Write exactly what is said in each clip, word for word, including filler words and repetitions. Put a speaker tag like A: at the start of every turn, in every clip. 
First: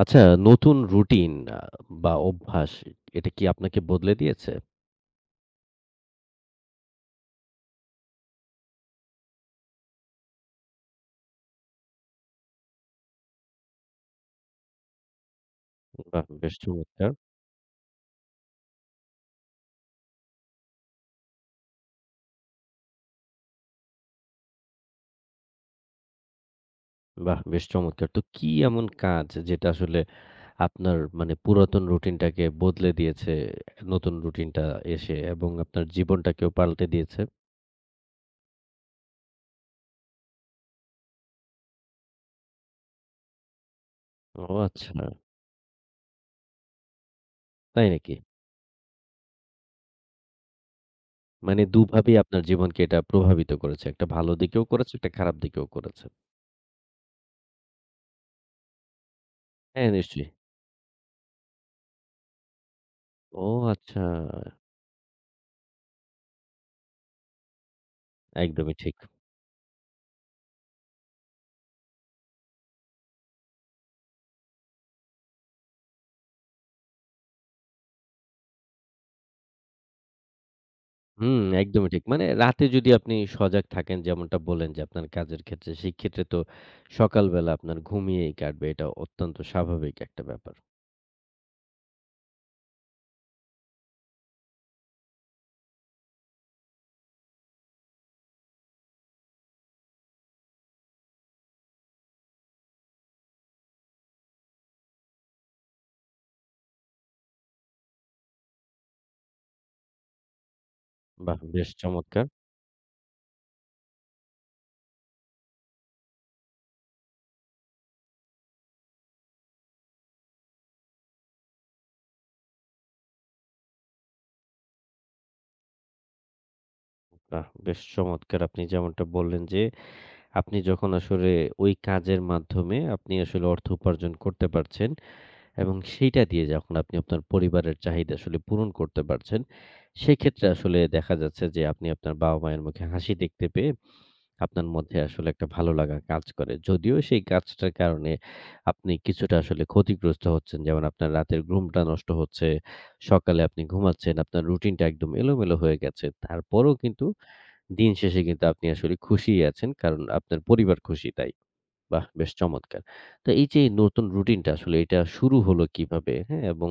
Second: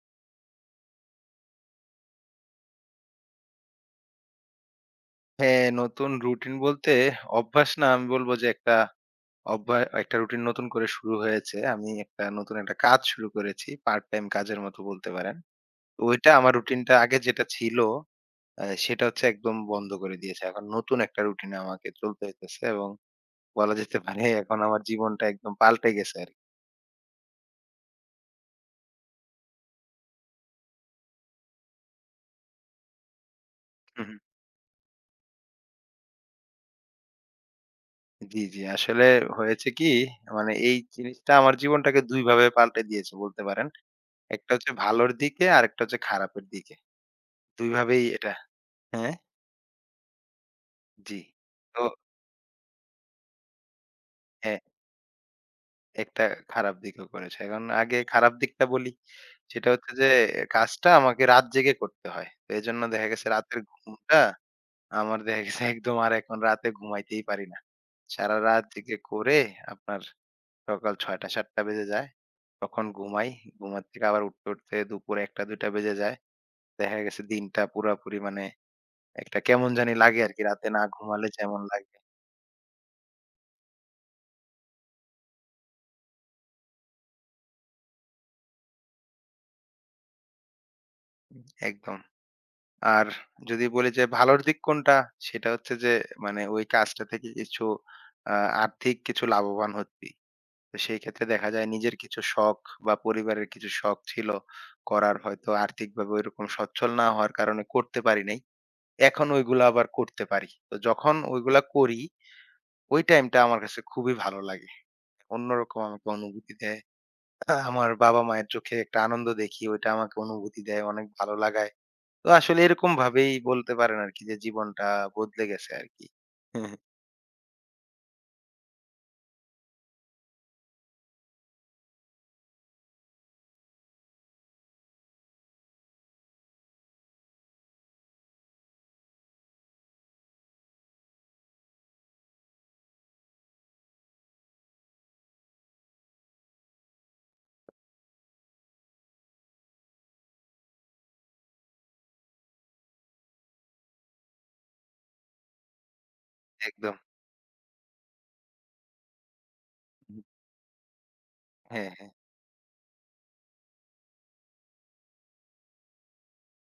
A: আচ্ছা। নতুন রুটিন আ বা অভ্যাস, এটা কি আপনাকে বদলে দিয়েছে?
B: হ্যাঁ, নতুন রুটিন বলতে অভ্যাস না আমি বলব যে একটা অভ্যা একটা রুটিন নতুন করে শুরু হয়েছে। আমি একটা নতুন একটা কাজ শুরু করেছি। পার্ট টাইম কাজের মতো বলতে পারেন। তো
A: বাহ!
B: ওইটা আমার
A: বেশ
B: রুটিনটা
A: চমৎকার।
B: আগে যেটা ছিল আ সেটা হচ্ছে একদম বন্ধ করে দিয়েছে। এখন নতুন একটা রুটিনে আমাকে চলতে হইতেছে এবং বলা যেতে পারে এখন আমার জীবনটা একদম পাল্টে গেছে আরকি।
A: বাহ! বেশ চমৎকার। তো কি এমন কাজ যেটা আসলে আপনার মানে পুরাতন রুটিনটাকে বদলে দিয়েছে,
B: হুম,
A: নতুন
B: হুম।
A: রুটিনটা এসে এবং আপনার জীবনটাকেও পাল্টে দিয়েছে?
B: জি, জি। আসলে হয়েছে কি, মানে এই জিনিসটা আমার জীবনটাকে দুই ভাবে পাল্টে দিয়েছে বলতে পারেন।
A: ও
B: একটা হচ্ছে
A: আচ্ছা।
B: ভালোর দিকে, আরেকটা হচ্ছে খারাপের দিকে। দুই
A: তাই
B: ভাবেই
A: নাকি?
B: এটা হ্যাঁ, জি।
A: মানে
B: তো
A: দুভাবেই আপনার জীবনকে এটা প্রভাবিত করেছে। একটা ভালো
B: হ্যাঁ,
A: দিকেও করেছে, একটা খারাপ দিকেও করেছে।
B: একটা খারাপ দিকও করেছে। এখন আগে খারাপ দিকটা বলি। সেটা
A: হ্যাঁ,
B: হচ্ছে যে
A: নিশ্চয়ই।
B: কাজটা আমাকে রাত জেগে করতে হয়। তো এজন্য দেখা গেছে
A: ও
B: রাতের
A: আচ্ছা।
B: ঘুমটা আমার দেখা গেছে একদম আর এখন রাতে ঘুমাইতেই পারি না। সারারাত
A: একদমই ঠিক।
B: জেগে করে আপনার সকাল ছয়টা থেকে সাতটা বেজে যায়। তখন ঘুমাই। ঘুমার থেকে আবার উঠতে, উঠতে দুপুর একটা থেকে দুইটা বেজে যায়। দেখা গেছে দিনটা পুরাপুরি মানে একটা কেমন জানি লাগে আরকি। রাতে না ঘুমালে
A: হুম,
B: যেমন
A: একদমই
B: লাগে।
A: ঠিক। মানে রাতে যদি আপনি সজাগ থাকেন যেমনটা বললেন যে আপনার কাজের ক্ষেত্রে, সেক্ষেত্রে তো সকালবেলা আপনার ঘুমিয়েই কাটবে। এটা অত্যন্ত স্বাভাবিক একটা ব্যাপার।
B: একদম। আর যদি বলি যে ভালোর দিক কোনটা? সেটা হচ্ছে যে মানে ওই কাজটা থেকে কিছু আ আর্থিক কিছু লাভবান হচ্ছি। তো সেই ক্ষেত্রে দেখা যায় নিজের কিছু শখ বা পরিবারের কিছু শখ ছিল করার, হয়তো আর্থিকভাবে ওইরকম সচ্ছল না হওয়ার কারণে করতে পারি নাই। এখন ওইগুলা আবার করতে পারি। তো যখন
A: বাহ!
B: ওইগুলা
A: বেশ
B: করি,
A: চমৎকার!
B: ওই টাইমটা আমার কাছে খুবই ভালো লাগে। অন্যরকম আমাকে অনুভূতি দেয়। আহ, আমার বাবা-মায়ের চোখে একটা আনন্দ দেখি, ওইটা আমাকে অনুভূতি দেয়, অনেক ভালো লাগায়। তো আসলে এরকম ভাবেই বলতে পারেন আরকি, যে জীবনটা বদলে গেছে আরকি।
A: বাহ! বেশ চমৎকার! আপনি যেমনটা বললেন যে আপনি যখন আসলে ওই কাজের মাধ্যমে আপনি আসলে অর্থ উপার্জন করতে পারছেন এবং সেইটা দিয়ে যখন আপনি আপনার পরিবারের চাহিদা আসলে পূরণ করতে পারছেন, সেক্ষেত্রে আসলে দেখা যাচ্ছে যে আপনি আপনার বাবা-মায়ের মুখে হাসি দেখতে পেয়ে আপনার মধ্যে আসলে একটা ভালো লাগা কাজ করে। যদিও সেই কাজটার কারণে আপনি কিছুটা আসলে ক্ষতিগ্রস্ত হচ্ছেন। যেমন আপনার রাতের ঘুমটা নষ্ট হচ্ছে, সকালে আপনি ঘুমাচ্ছেন, আপনার রুটিনটা একদম এলোমেলো হয়ে গেছে। তারপরেও
B: একদম।
A: কিন্তু দিন শেষে কিন্তু আপনি আসলে খুশিই আছেন। কারণ
B: হুম।
A: আপনার পরিবার খুশি তাই।
B: হ্যাঁ,
A: বাহ!
B: হ্যাঁ।
A: বেশ চমৎকার। তো এই যে নতুন রুটিনটা আসলে এটা শুরু হলো কিভাবে? হ্যাঁ? এবং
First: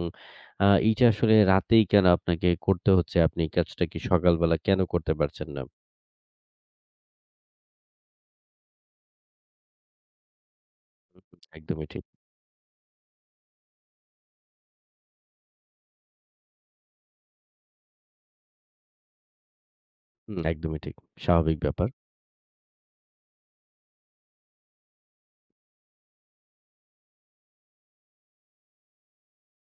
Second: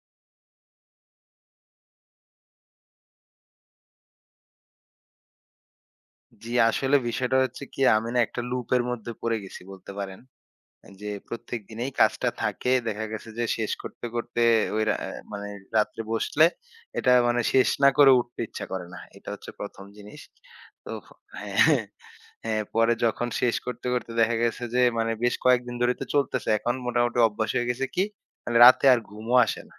A: আ এইটা আসলে রাতেই কেন আপনাকে করতে হচ্ছে? আপনি এই কাজটা কি সকালবেলা কেন করতে পারছেন না?
B: জি, আসলে বিষয়টা হচ্ছে কি, আমি না একটা লুপের মধ্যে পড়ে গেছি বলতে পারেন। যে প্রত্যেক
A: একদমই
B: দিনেই
A: ঠিক।
B: কাজটা থাকে। দেখা গেছে যে শেষ করতে, করতে ওই রা অ্যা মানে রাত্রে বসলে এটা মানে শেষ না করে উঠতে ইচ্ছা করে না। এটা হচ্ছে প্রথম জিনিস।
A: হুম, একদমই
B: তো
A: ঠিক। স্বাভাবিক
B: হ্যাঁ, হ্যাঁ,
A: ব্যাপার।
B: হ্যাঁ, পরে যখন শেষ করতে, করতে দেখা গেছে যে মানে বেশ কয়েকদিন ধরে তো চলতেছে। এখন মোটামুটি অভ্যাস হয়ে গেছে কি মানে রাতে আর ঘুমও আসে না।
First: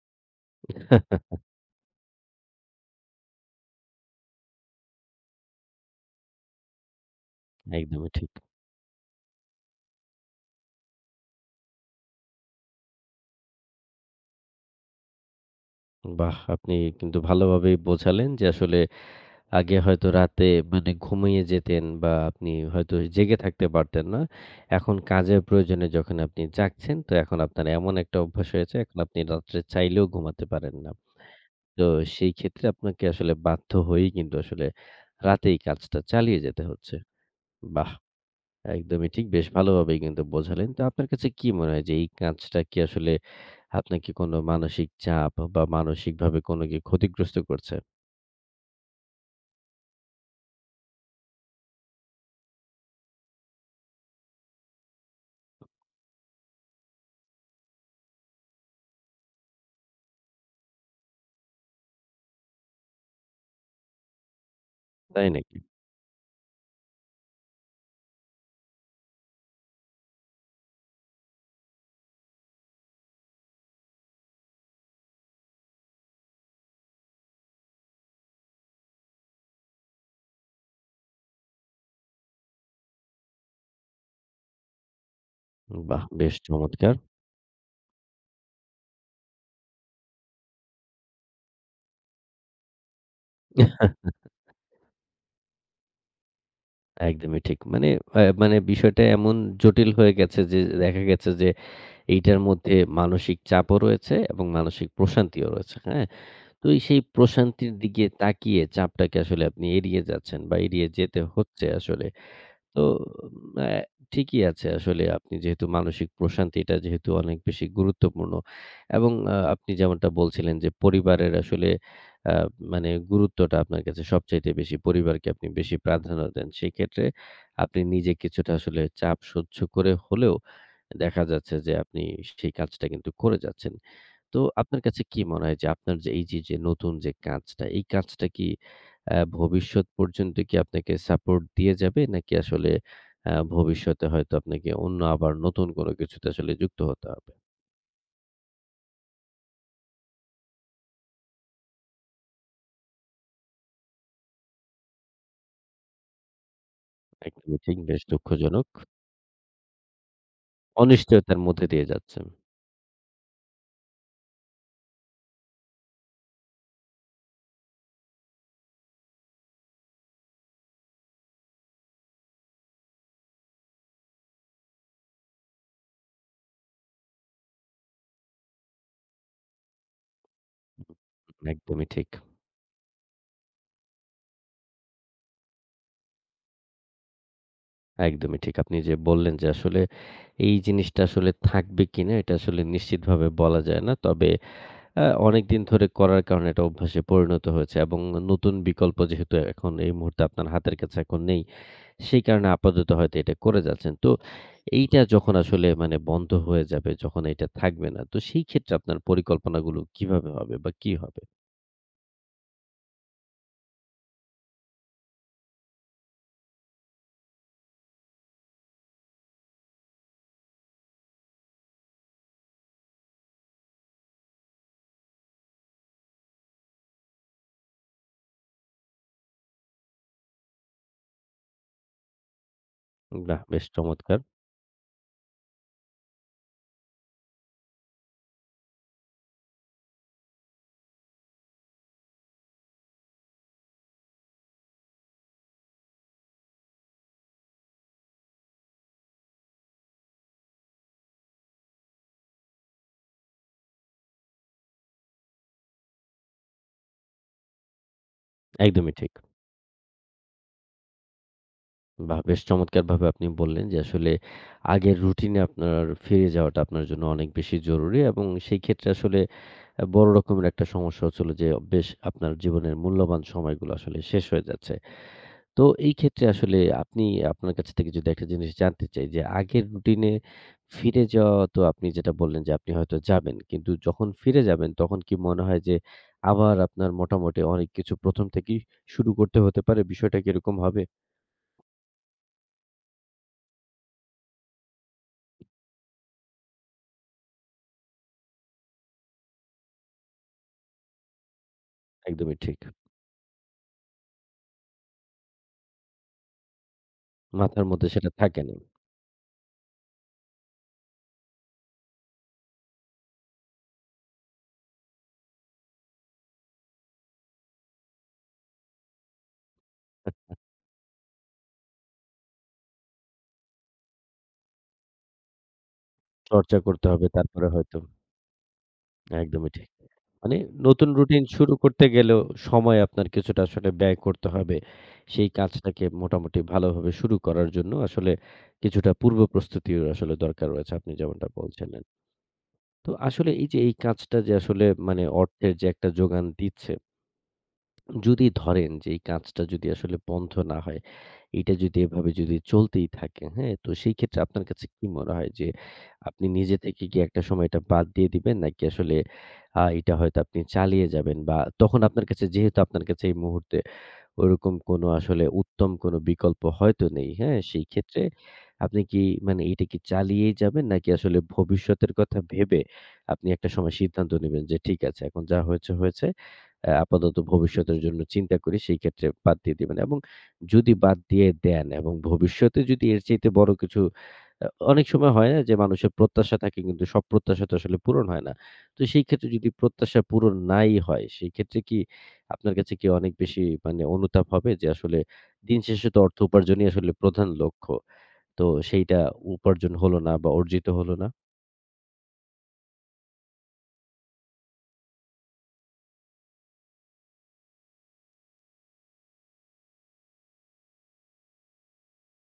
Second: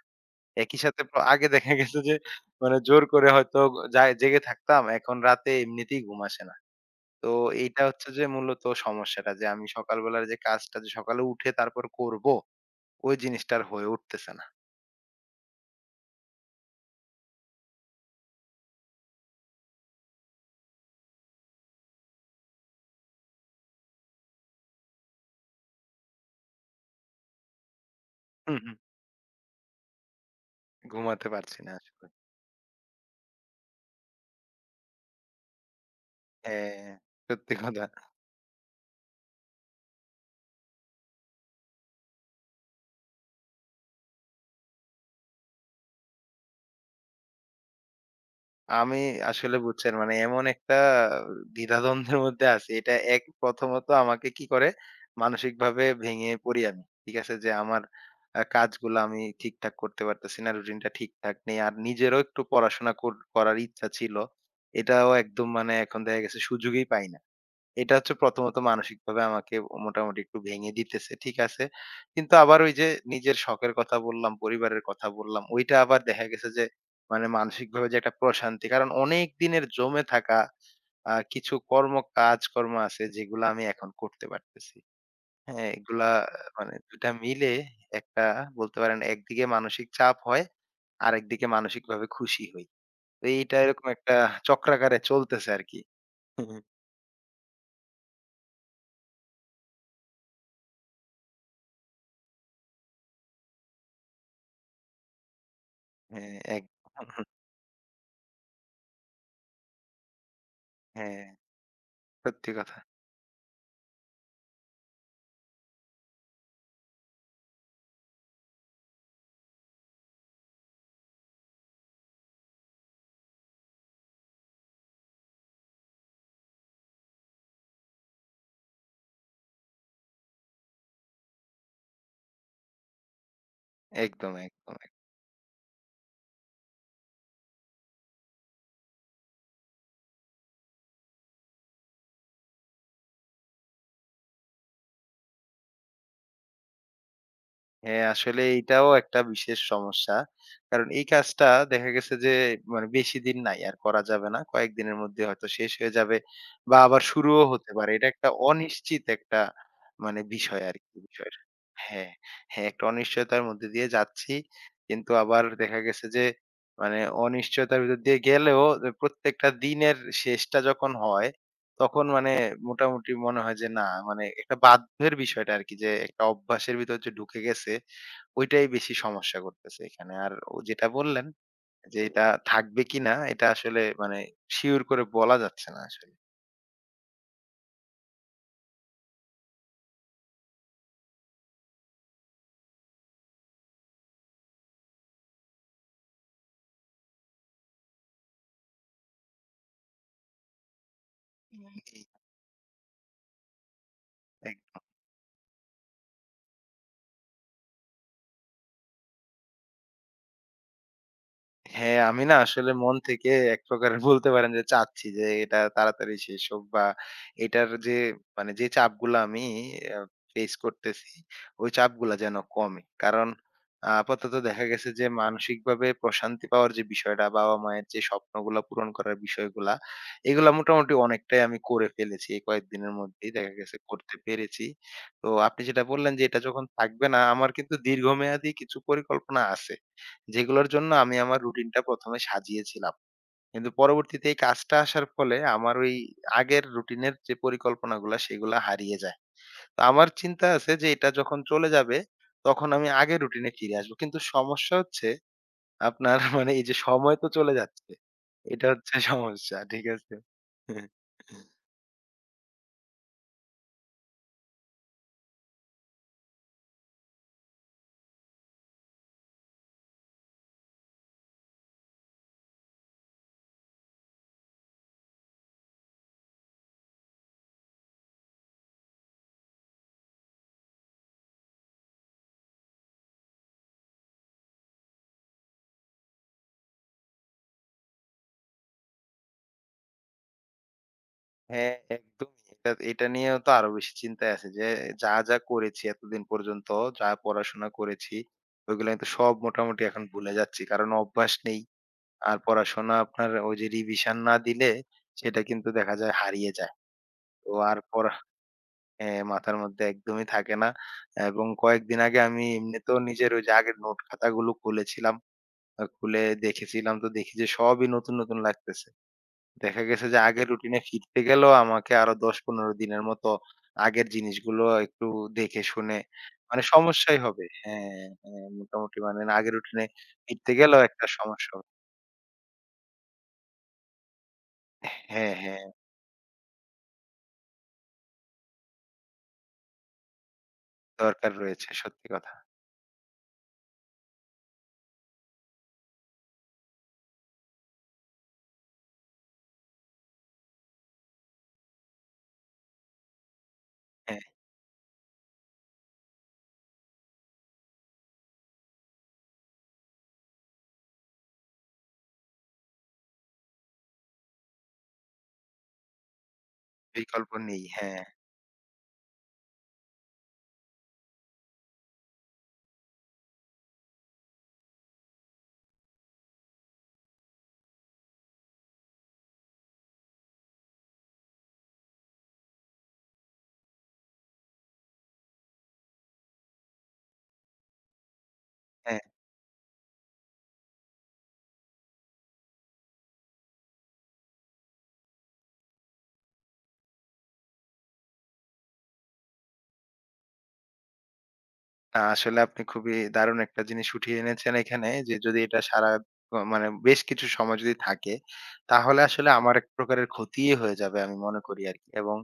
B: একই সাথে প আগে দেখা গেছে যে মানে জোর করে হয়তো যায় জেগে থাকতাম। এখন রাতে এমনিতেই ঘুম আসে না। তো এইটা হচ্ছে
A: একদমই
B: যে
A: ঠিক।
B: মূলত সমস্যাটা, যে আমি সকালবেলার যে কাজটা যে সকালে উঠে তারপর করব, ওই জিনিসটা আর হয়ে উঠতেছে না।
A: বাহ! আপনি কিন্তু ভালোভাবেই বোঝালেন যে আসলে আগে হয়তো রাতে মানে ঘুমিয়ে যেতেন বা আপনি হয়তো জেগে থাকতে পারতেন না। এখন কাজের প্রয়োজনে যখন আপনি জাগছেন, তো এখন আপনার এমন একটা অভ্যাস
B: হুম, হুম।
A: হয়েছে এখন আপনি রাত্রে চাইলেও ঘুমাতে পারেন না।
B: ঘুমাতে পারছি না
A: তো
B: আসলে।
A: সেই ক্ষেত্রে আপনাকে আসলে বাধ্য হয়েই কিন্তু আসলে রাতেই কাজটা চালিয়ে যেতে
B: হ্যাঁ,
A: হচ্ছে।
B: সত্যি কথা।
A: বাহ! একদমই ঠিক। বেশ ভালোভাবেই কিন্তু বোঝালেন। তো আপনার কাছে কি মনে হয় যে এই কাজটা কি আসলে আপনাকে কোনো মানসিক চাপ বা মানসিকভাবে কোনো কি ক্ষতিগ্রস্ত করছে?
B: আমি আসলে বুঝছেন মানে এমন একটা দ্বিধাদ্বন্দ্বের মধ্যে আছি। এটা এক প্রথমত আমাকে কি করে মানসিকভাবে ভেঙে পড়ি আমি। ঠিক আছে? যে আমার আ কাজগুলো আমি ঠিকঠাক করতে পারতেছি না। রুটিনটা ঠিকঠাক নেই। আর নিজেরও একটু পড়াশোনা কর করার ইচ্ছা ছিল। এটাও
A: তাই
B: একদম
A: নাকি?
B: মানে এখন দেখা গেছে সুযোগই পাই না। এটা হচ্ছে প্রথমত মানসিকভাবে আমাকে মোটামুটি একটু ভেঙে দিতেছে, ঠিক আছে। কিন্তু আবার ওই যে নিজের শখের কথা বললাম, পরিবারের কথা বললাম, ওইটা আবার দেখা গেছে যে মানে মানসিকভাবে যে একটা প্রশান্তি। কারণ অনেক দিনের জমে থাকা আ কিছু কর্ম কাজকর্ম আছে যেগুলা আমি এখন করতে পারতেছি। হ্যাঁ,
A: বাহ!
B: এগুলা
A: বেশ
B: মানে
A: চমৎকার।
B: দুইটা টা মিলে একটা বলতে পারেন একদিকে মানসিক চাপ হয়, আরেকদিকে মানসিকভাবে খুশি হই। তো এইটা এরকম একটা চক্রাকারে চলতেছে আরকি।
A: একদমই ঠিক। মানে আ মানে বিষয়টা এমন জটিল হয়ে গেছে যে দেখা গেছে যে এইটার মধ্যে মানসিক চাপও রয়েছে এবং মানসিক প্রশান্তিও রয়েছে। হ্যাঁ?
B: হ্যাঁ, এক
A: তো এই সেই প্রশান্তির দিকে তাকিয়ে চাপটাকে আসলে আপনি এড়িয়ে যাচ্ছেন বা এড়িয়ে যেতে
B: হ্যাঁ।
A: হচ্ছে আসলে।
B: সত্যি কথা।
A: তো আ ঠিকই আছে আসলে আপনি যেহেতু মানসিক প্রশান্তিটা যেহেতু অনেক বেশি গুরুত্বপূর্ণ এবং আ আপনি যেমনটা বলছিলেন যে পরিবারের আসলে আ মানে গুরুত্বটা আপনার কাছে সবচাইতে বেশি। পরিবারকে আপনি বেশি প্রাধান্য দেন। সেক্ষেত্রে আপনি নিজে কিছুটা আসলে চাপ সহ্য করে হলেও দেখা যাচ্ছে যে আপনি সেই কাজটা কিন্তু করে যাচ্ছেন।
B: একদম, একদম,
A: তো
B: একদম।
A: আপনার কাছে কি মনে হয় যে আপনার যে এই যে, যে নতুন যে কাজটা, এই কাজটা কি আ ভবিষ্যৎ পর্যন্ত কি আপনাকে সাপোর্ট দিয়ে যাবে? নাকি আসলে আ ভবিষ্যতে হয়তো আপনাকে অন্য আবার নতুন কোনো কিছুতে আসলে যুক্ত হতে হবে?
B: হ্যাঁ, আসলে এইটাও একটা বিশেষ সমস্যা। কারণ এই কাজটা দেখা গেছে যে মানে বেশিদিন নাই, আর করা যাবে না। কয়েকদিনের মধ্যে হয়তো শেষ হয়ে যাবে বা আবার শুরুও
A: একদমই
B: হতে
A: ঠিক।
B: পারে।
A: বেশ
B: এটা একটা
A: দুঃখজনক।
B: অনিশ্চিত একটা মানে বিষয় আরকি,
A: অনিশ্চয়তার
B: বিষয়টা।
A: মধ্যে দিয়ে
B: হ্যাঁ,
A: যাচ্ছেন।
B: হ্যাঁ, একটা অনিশ্চয়তার মধ্যে দিয়ে যাচ্ছি। কিন্তু আবার দেখা গেছে যে মানে অনিশ্চয়তার ভিতর দিয়ে গেলেও, যে প্রত্যেকটা দিনের শেষটা যখন হয় তখন মানে মোটামুটি মনে হয় যে না, মানে একটা বাধ্যের বিষয়টা আরকি, যে একটা অভ্যাসের ভিতর যে ঢুকে গেছে ওইটাই বেশি সমস্যা করতেছে এখানে। আর ও যেটা বললেন
A: একদমই
B: যে
A: ঠিক,
B: এটা থাকবে কিনা এটা আসলে মানে শিওর করে বলা যাচ্ছে না আসলে।
A: একদমই ঠিক। আপনি যে বললেন যে আসলে এই জিনিসটা আসলে থাকবে কিনা এটা আসলে নিশ্চিতভাবে বলা যায় না। তবে আ অনেকদিন ধরে করার কারণে এটা অভ্যাসে পরিণত হয়েছে এবং নতুন বিকল্প যেহেতু এখন এই মুহূর্তে আপনার হাতের কাছে এখন নেই,
B: হুম।
A: সেই কারণে আপাতত হয়তো এটা করে যাচ্ছেন। তো এইটা যখন আসলে মানে বন্ধ হয়ে যাবে, যখন এটা থাকবে না, তো সেই ক্ষেত্রে আপনার পরিকল্পনাগুলো কিভাবে হবে বা কি হবে?
B: হ্যাঁ, আমি না আসলে মন থেকে এক প্রকারের বলতে পারেন যে চাচ্ছি যে এটা তাড়াতাড়ি শেষ হোক, বা এটার যে মানে যে চাপগুলা আমি আ ফেস করতেছি, ওই চাপগুলা যেন কমে। কারণ আ আপাতত দেখা গেছে যে মানসিকভাবে প্রশান্তি পাওয়ার যে বিষয়টা, বাবা-মায়ের যে স্বপ্নগুলা পূরণ করার বিষয়গুলা, এগুলা মোটামুটি অনেকটাই আমি করে ফেলেছি, এই কয়েকদিনের মধ্যেই
A: বাহ!
B: দেখা
A: বেশ
B: গেছে করতে
A: চমৎকার।
B: পেরেছি। তো আপনি যেটা বললেন যে এটা যখন থাকবে না, আমার কিন্তু দীর্ঘমেয়াদী কিছু পরিকল্পনা আছে। যেগুলোর জন্য আমি আমার রুটিনটা প্রথম এ সাজিয়েছিলাম। কিন্তু পরবর্তীতে এই কাজটা আসার ফলে আমার ওই আগের রুটিনের যে পরিকল্পনাগুলা সেগুলা হারিয়ে যায়। তো আমার চিন্তা আছে যে এটা যখন চলে যাবে তখন আমি আগের রুটিনে ফিরে আসবো। কিন্তু সমস্যা হচ্ছে আপনার মানে এই যে সময় তো চলে যাচ্ছে। এটা
A: একদমই
B: হচ্ছে
A: ঠিক।
B: সমস্যা। ঠিক আছে?
A: বাহ! বেশ চমৎকারভাবে আপনি বললেন যে আসলে আগের রুটিনে আপনার ফিরে যাওয়াটা আপনার জন্য অনেক বেশি জরুরি এবং সেই ক্ষেত্রে আসলে আ বড় রকমের একটা সমস্যা হচ্ছিল যে বেশ আপনার জীবনের মূল্যবান সময়গুলো আসলে শেষ হয়ে যাচ্ছে। তো এই ক্ষেত্রে আসলে আপনি আপনার কাছ থেকে যদি একটা জিনিস জানতে চাই যে আগের রুটিনে ফিরে যাওয়া তো আপনি যেটা বললেন যে আপনি হয়তো যাবেন। কিন্তু যখন ফিরে যাবেন তখন কি মনে হয় যে আবার আপনার মোটামুটি অনেক কিছু প্রথম থেকেই শুরু করতে হতে পারে? বিষয়টা কি এরকম হবে?
B: হ্যাঁ, একদমই। এটা এটা নিয়েও তো আরো বেশি চিন্তায় আছি যে যা, যা করেছি এতদিন পর্যন্ত, যা পড়াশোনা করেছি ওইগুলা কিন্তু সব মোটামুটি এখন ভুলে যাচ্ছি। কারণ অভ্যাস নেই।
A: একদমই
B: আর
A: ঠিক।
B: পড়াশোনা আপনার ওই যে রিভিশন না দিলে সেটা কিন্তু দেখা যায় হারিয়ে যায়। তো
A: মাথার
B: আর
A: মধ্যে সেটা
B: পড়া
A: থাকে না।
B: হ্যাঁ, মাথার মধ্যে একদমই থাকে না। এবং কয়েকদিন আগে আমি এমনিতেও নিজের ওই যে আগের নোট খাতাগুলো খুলেছিলাম। আ খুলে দেখেছিলাম, তো দেখি যে সবই নতুন, নতুন লাগতেছে। দেখা গেছে যে আগের রুটিনে ফিরতে গেলেও আমাকে আরো দশ থেকে পনেরো দিনের মতো আগের জিনিসগুলো একটু দেখে শুনে
A: চর্চা
B: মানে
A: করতে হবে
B: সমস্যাই হবে।
A: তারপরে হয়তো
B: হ্যাঁ, হ্যাঁ, মোটামুটি মানে
A: একদমই
B: আগের
A: ঠিক।
B: রুটিনে
A: মানে
B: ফিরতে গেলেও
A: নতুন
B: একটা
A: রুটিন
B: সমস্যা
A: শুরু
B: হবে।
A: করতে গেলেও সময় আপনার কিছুটা আসলে ব্যয় করতে হবে। সেই
B: হ্যাঁ, হ্যাঁ,
A: কাজটাকে মোটামুটি ভালোভাবে শুরু করার জন্য আসলে কিছুটা পূর্ব প্রস্তুতির আসলে দরকার রয়েছে, আপনি যেমনটা
B: দরকার রয়েছে,
A: বলছিলেন।
B: সত্যি কথা।
A: তো আসলে এই যে এই কাজটা যে আসলে মানে অর্থের যে একটা যোগান দিচ্ছে, যদি ধরেন যে এই কাজটা যদি আসলে বন্ধ না হয়, এইটা যদি এভাবে যদি চলতেই থাকে, হ্যাঁ? তো সেই ক্ষেত্রে
B: হ্যাঁ,
A: আপনার কাছে কি মনে হয় যে আপনি নিজে থেকে কি একটা সময় এটা বাদ দিয়ে দিবেন? নাকি আসলে আ এটা হয়তো আপনি চালিয়ে যাবেন বা তখন আপনার কাছে যেহেতু আপনার কাছে এই মুহূর্তে ওরকম কোনো আসলে উত্তম কোনো বিকল্প হয়তো নেই।
B: বিকল্প
A: হ্যাঁ?
B: নেই।
A: সেই
B: হ্যাঁ,
A: ক্ষেত্রে আপনি কি মানে এটা কি চালিয়েই যাবেন নাকি আসলে ভবিষ্যতের কথা ভেবে আপনি একটা সময় সিদ্ধান্ত নিবেন যে ঠিক আছে, এখন যা হয়েছে, হয়েছে। অ্যা আপাতত ভবিষ্যতের জন্য চিন্তা করি, সেই ক্ষেত্রে বাদ দিয়ে দিবেন এবং যদি বাদ দিয়ে দেন এবং ভবিষ্যতে যদি এর চাইতে বড় কিছু আ অনেক সময় হয় না যে মানুষের প্রত্যাশা থাকে কিন্তু সব প্রত্যাশা তো আসলে পূরণ হয় না। তো
B: হ্যাঁ।
A: সেই ক্ষেত্রে যদি প্রত্যাশা পূরণ নাই হয় সেই ক্ষেত্রে কি আপনার কাছে কি অনেক বেশি মানে অনুতাপ হবে যে আসলে দিন শেষে তো অর্থ উপার্জনই আসলে প্রধান লক্ষ্য। তো সেইটা উপার্জন হলো না বা অর্জিত হলো না।
B: না আসলে আপনি খুবই দারুণ একটা জিনিস উঠিয়ে এনেছেন এখানে, যে যদি এটা সারা অ মানে বেশ কিছু সময় যদি থাকে তাহলে আসলে আমার এক প্রকারের ক্ষতিই হয়ে যাবে আমি মনে করি আরকি। এবং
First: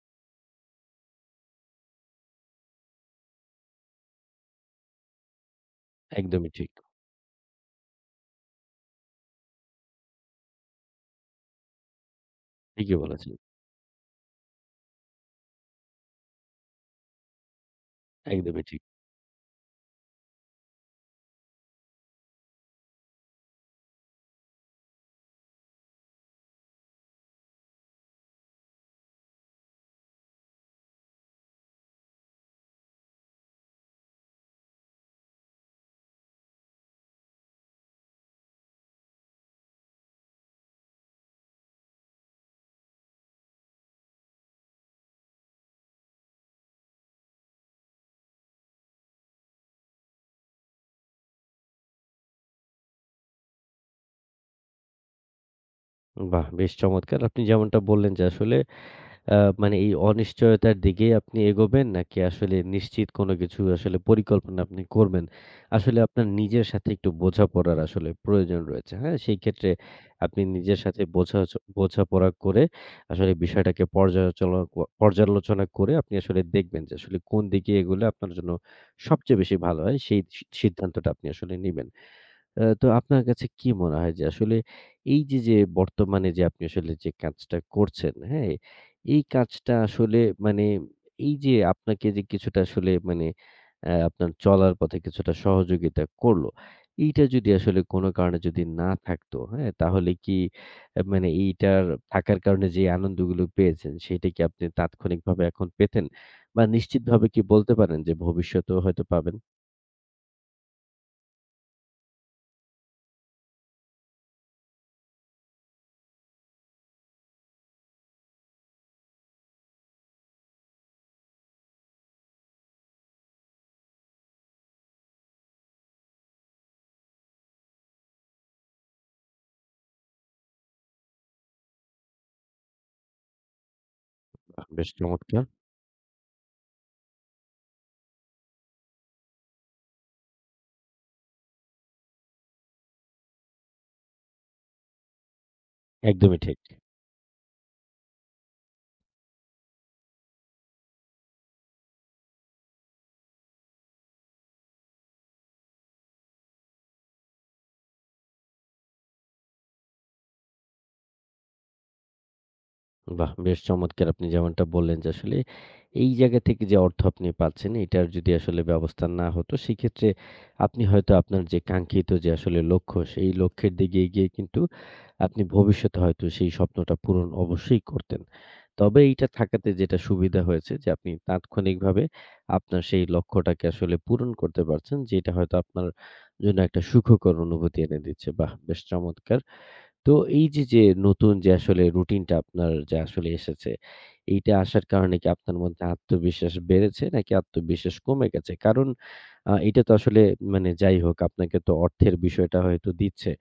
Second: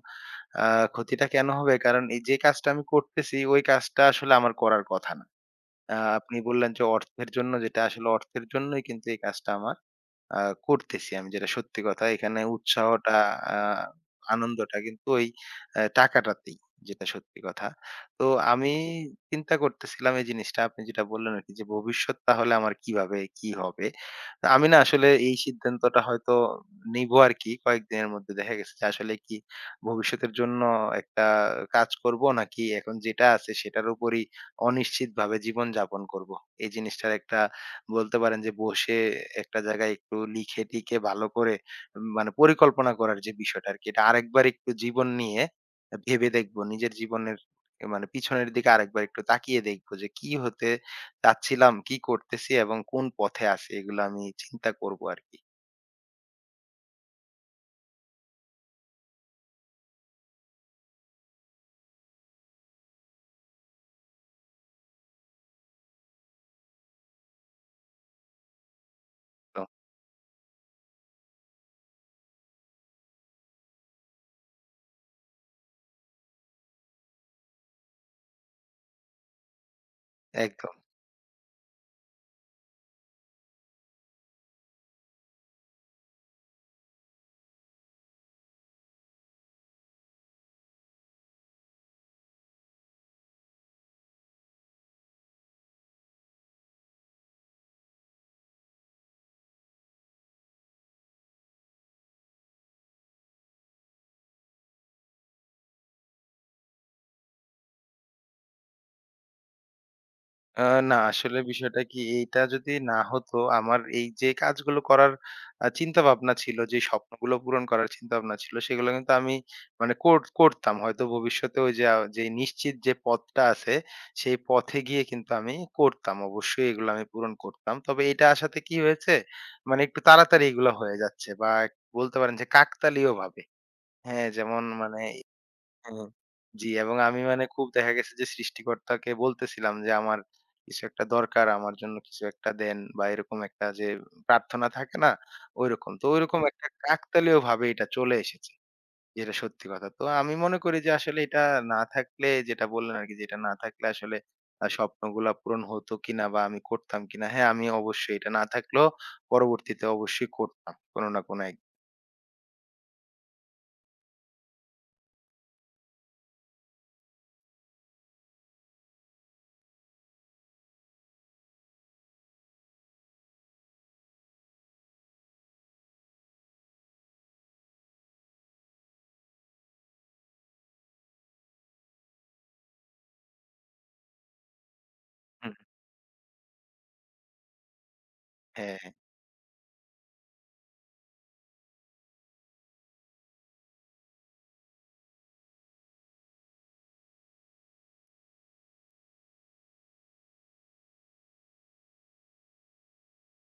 B: আ ক্ষতিটা কেন হবে? কারণ এই যে কাজটা আমি করতেছি, ওই কাজটা আসলে আমার করার কথা না। আ আপনি
A: একদমই
B: বললেন
A: ঠিক।
B: যে অর্থের জন্য, যেটা আসলে অর্থের জন্যই কিন্তু এই কাজটা আমার। আ করতেছি আমি, যেটা সত্যি কথা। এখানে
A: ঠিকই
B: উৎসাহটা
A: বলেছেন।
B: আ আনন্দটা কিন্তু ওই আ টাকাটাতেই, যেটা সত্যি কথা। তো
A: একদমই
B: আমি
A: ঠিক।
B: চিন্তা করতেছিলাম এই জিনিসটা আপনি যেটা বললেন আরকি, যে ভবিষ্যৎ তাহলে আমার কিভাবে কি হবে? তো আমি না আসলে এই সিদ্ধান্তটা হয়তো নিবো আরকি কয়েকদিনের মধ্যে, দেখা গেছে যে আসলে কি ভবিষ্যতের জন্য একটা কাজ করব নাকি এখন যেটা আছে সেটার উপরই অনিশ্চিতভাবে জীবনযাপন করব। এই জিনিসটার একটা বলতে পারেন যে বসে একটা জায়গায় একটু লিখে টিখে ভালো করে উম, মানে পরিকল্পনা করার যে বিষয়টা আর কি, এটা আরেকবার একটু জীবন নিয়ে ভেবে দেখবো, নিজের জীবনের এ মানে পিছনের দিকে আরেকবার একটু তাকিয়ে দেখবো যে কি হতে চাচ্ছিলাম, কি করতেছি এবং কোন পথে আছি, এগুলো আমি চিন্তা করবো আর কি।
A: বাহ! বেশ চমৎকার। আপনি যেমনটা বললেন যে আসলে আ মানে এই অনিশ্চয়তার দিকেই আপনি এগোবেন নাকি আসলে নিশ্চিত কোনো কিছু আসলে পরিকল্পনা আপনি করবেন? আসলে আপনার নিজের সাথে একটু বোঝাপড়ার আসলে প্রয়োজন রয়েছে, হ্যাঁ? সেই
B: তো
A: ক্ষেত্রে আপনি নিজের সাথে বোঝা চ বোঝাপড়া করে আসলে বিষয়টাকে পর্যালোচনা ক পর্যালোচনা করে আপনি আসলে দেখবেন যে আসলে কোন দিকে এগোলে আপনার জন্য সবচেয়ে বেশি ভালো হয় সেই সি
B: একদম।
A: সিদ্ধান্তটা আপনি আসলে নিবেন। আ তো আপনার কাছে কি মনে হয় যে আসলে এই যে, যে বর্তমানে যে আপনি আসলে যে কাজটা করছেন, হ্যাঁ? এই কাজটা আসলে মানে এই যে আপনাকে যে কিছুটা আসলে মানে আ আপনার চলার পথে কিছুটা সহযোগিতা করলো। এইটা যদি আসলে কোনো কারণে যদি না থাকতো, হ্যাঁ? তাহলে কি আ মানে এইটার থাকার কারণে যে আনন্দগুলো পেয়েছেন সেটা কি আপনি তাৎক্ষণিকভাবে এখন পেতেন? বা নিশ্চিতভাবে কি বলতে পারেন যে ভবিষ্যতেও হয়তো পাবেন?
B: আ না আসলে বিষয়টা কি, এইটা যদি না হতো, আমার এই যে কাজগুলো করার আ চিন্তাভাবনা ছিল, যে স্বপ্নগুলো পূরণ করার চিন্তাভাবনা ছিল সেগুলো কিন্তু আমি মানে কর করতাম। হয়তো ভবিষ্যতে ওই যে আ যে নিশ্চিত যে পথটা আছে সেই পথে গিয়ে কিন্তু আমি করতাম। অবশ্যই এগুলো আমি পূরণ করতাম। তবে এটা আসাতে কি হয়েছে, মানে একটু তাড়াতাড়ি এগুলো হয়ে যাচ্ছে বা এক- বলতে পারেন যে কাকতালীয়ভাবে। হ্যাঁ, যেমন
A: বাহ! বেশ
B: মানে
A: চমৎকার।
B: হ্যাঁ, জি। এবং আমি মানে খুব দেখা গেছে যে সৃষ্টিকর্তাকে বলতেছিলাম যে আমার কিছু একটা দরকার, আমার জন্য কিছু একটা দেন বা এরকম একটা যে প্রার্থনা থাকে না, ওইরকম তো
A: একদমই
B: ওইরকম
A: ঠিক।
B: একটা কাকতালীয় ভাবে এটা চলে এসেছে যেটা সত্যি কথা। তো আমি মনে করি যে আসলে এটা না থাকলে, যেটা বললেন আর কি, যেটা না থাকলে আসলে আহ, স্বপ্নগুলা পূরণ হতো কিনা বা আমি করতাম কিনা, হ্যাঁ আমি অবশ্যই এটা না থাকলেও পরবর্তীতে অবশ্যই করতাম কোনো না কোনো এক।
A: বাহ! বেশ চমৎকার। আপনি যেমনটা বললেন যে আসলে এই জায়গা থেকে যে অর্থ আপনি পাচ্ছেন এটার যদি আসলে ব্যবস্থা না হতো সেক্ষেত্রে আপনি হয়তো আপনার যে কাঙ্ক্ষিত যে আসলে লক্ষ্য সেই লক্ষ্যের দিকে এগিয়ে কিন্তু আপনি ভবিষ্যতে হয়তো সেই স্বপ্নটা পূরণ অবশ্যই করতেন। তবে এইটা থাকাতে যেটা সুবিধা হয়েছে যে আপনি তাৎক্ষণিকভাবে আপনার সেই লক্ষ্যটাকে আসলে পূরণ করতে পারছেন যেটা
B: হুম,
A: হয়তো আপনার জন্য একটা সুখকর অনুভূতি এনে দিচ্ছে। বাহ!
B: হ্যাঁ,
A: বেশ
B: হ্যাঁ।
A: চমৎকার। তো এই যে, যে নতুন যে আসলে রুটিনটা আপনার যে আসলে এসেছে, এইটা আসার কারণে কি আপনার মধ্যে আত্মবিশ্বাস বেড়েছে নাকি আত্মবিশ্বাস কমে গেছে? কারণ আ এটা তো আসলে মানে যাই হোক আপনাকে তো অর্থের বিষয়টা হয়তো দিচ্ছে।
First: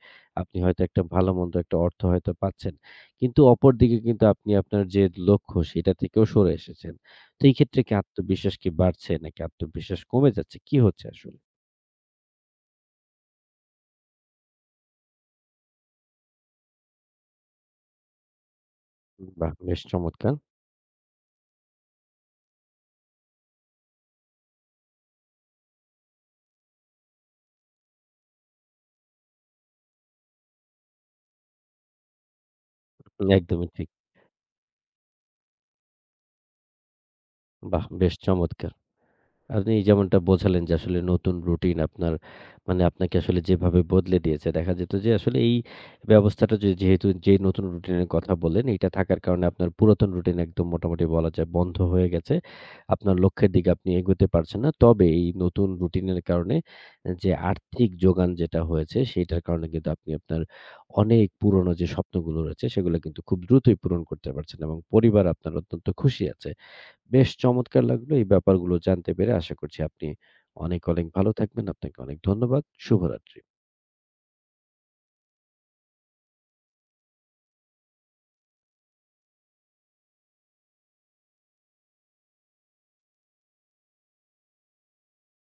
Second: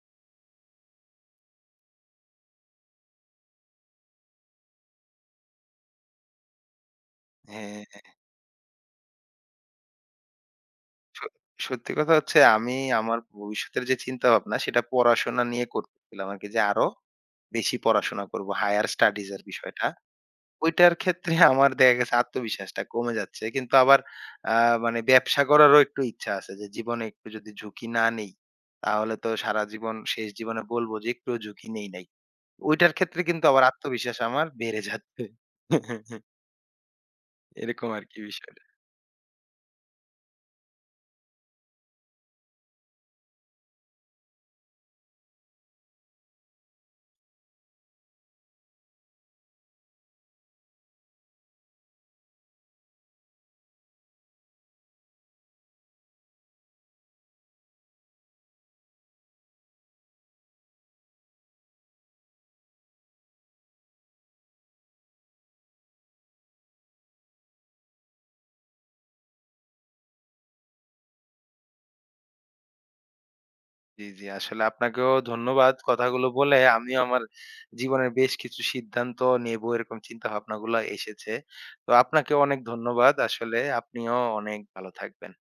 A: আপনি হয়তো একটা ভালো-মন্দ একটা অর্থ হয়তো পাচ্ছেন। কিন্তু অপরদিকে কিন্তু আপনি আপনার যে লক্ষ্য সেটা থেকেও সরে এসেছেন। তো এই ক্ষেত্রে
B: হ্যাঁ
A: কি আত্মবিশ্বাস কি বাড়ছে নাকি আত্মবিশ্বাস কমে যাচ্ছে? কি হচ্ছে
B: স
A: আসলে?
B: সত্যি কথা হচ্ছে আমি আমার ভবিষ্যতের যে চিন্তাভাবনা সেটা পড়াশোনা নিয়ে করতেছিলাম আরকি, যে আরো বেশি পড়াশোনা করব। হায়ার স্টাডিজ এর
A: বাহ! বেশ
B: বিষয়টা।
A: চমৎকার।
B: ওইটার ক্ষেত্রে আমার দেখা গেছে আত্মবিশ্বাসটা কমে যাচ্ছে। কিন্তু আবার আ মানে ব্যবসা করারও একটু ইচ্ছা আছে, যে জীবনে একটু যদি ঝুঁকি না নেই, তাহলে তো সারা জীবন, শেষ জীবনে বলব যে একটুও ঝুঁকি নেই নাই। ওইটার ক্ষেত্রে কিন্তু আবার
A: একদমই ঠিক।
B: আত্মবিশ্বাস আমার বেড়ে যাচ্ছে।
A: বাহ!
B: এরকম
A: বেশ
B: আরকি বিষয়।
A: চমৎকার। আপনি যেমনটা বোঝালেন যে আসলে নতুন রুটিন আপনার মানে আপনাকে আসলে যেভাবে বদলে দিয়েছে, দেখা যেত যে আসলে এই ব্যবস্থাটা যে- যেহেতু যে নতুন রুটিনের কথা বলেন এটা থাকার কারণে আপনার পুরাতন রুটিন একদম মোটামুটি বলা যায় বন্ধ হয়ে গেছে, আপনার লক্ষ্যের দিকে আপনি এগোতে পারছেন না, তবে এই নতুন রুটিনের কারণে যে আর্থিক যোগান যেটা হয়েছে সেটার কারণে কিন্তু আপনি আপনার অনেক পুরনো যে স্বপ্নগুলো রয়েছে সেগুলো কিন্তু খুব দ্রুতই পূরণ করতে পারছেন এবং পরিবার আপনার অত্যন্ত খুশি আছে। বেশ চমৎকার লাগলো এই ব্যাপারগুলো জানতে পেরে। আশা করছি আপনি অনেক, অনেক ভালো থাকবেন। আপনাকে অনেক ধন্যবাদ। শুভরাত্রি।
B: জি, জি। আসলে আপনাকেও ধন্যবাদ। কথাগুলো বলে আমিও আমার জীবনের বেশ কিছু সিদ্ধান্ত নেবো, এরকম চিন্তা ভাবনাগুলো এসেছে। তো আপনাকেও অনেক ধন্যবাদ। আসলে আপনিও অনেক ভালো থাকবেন।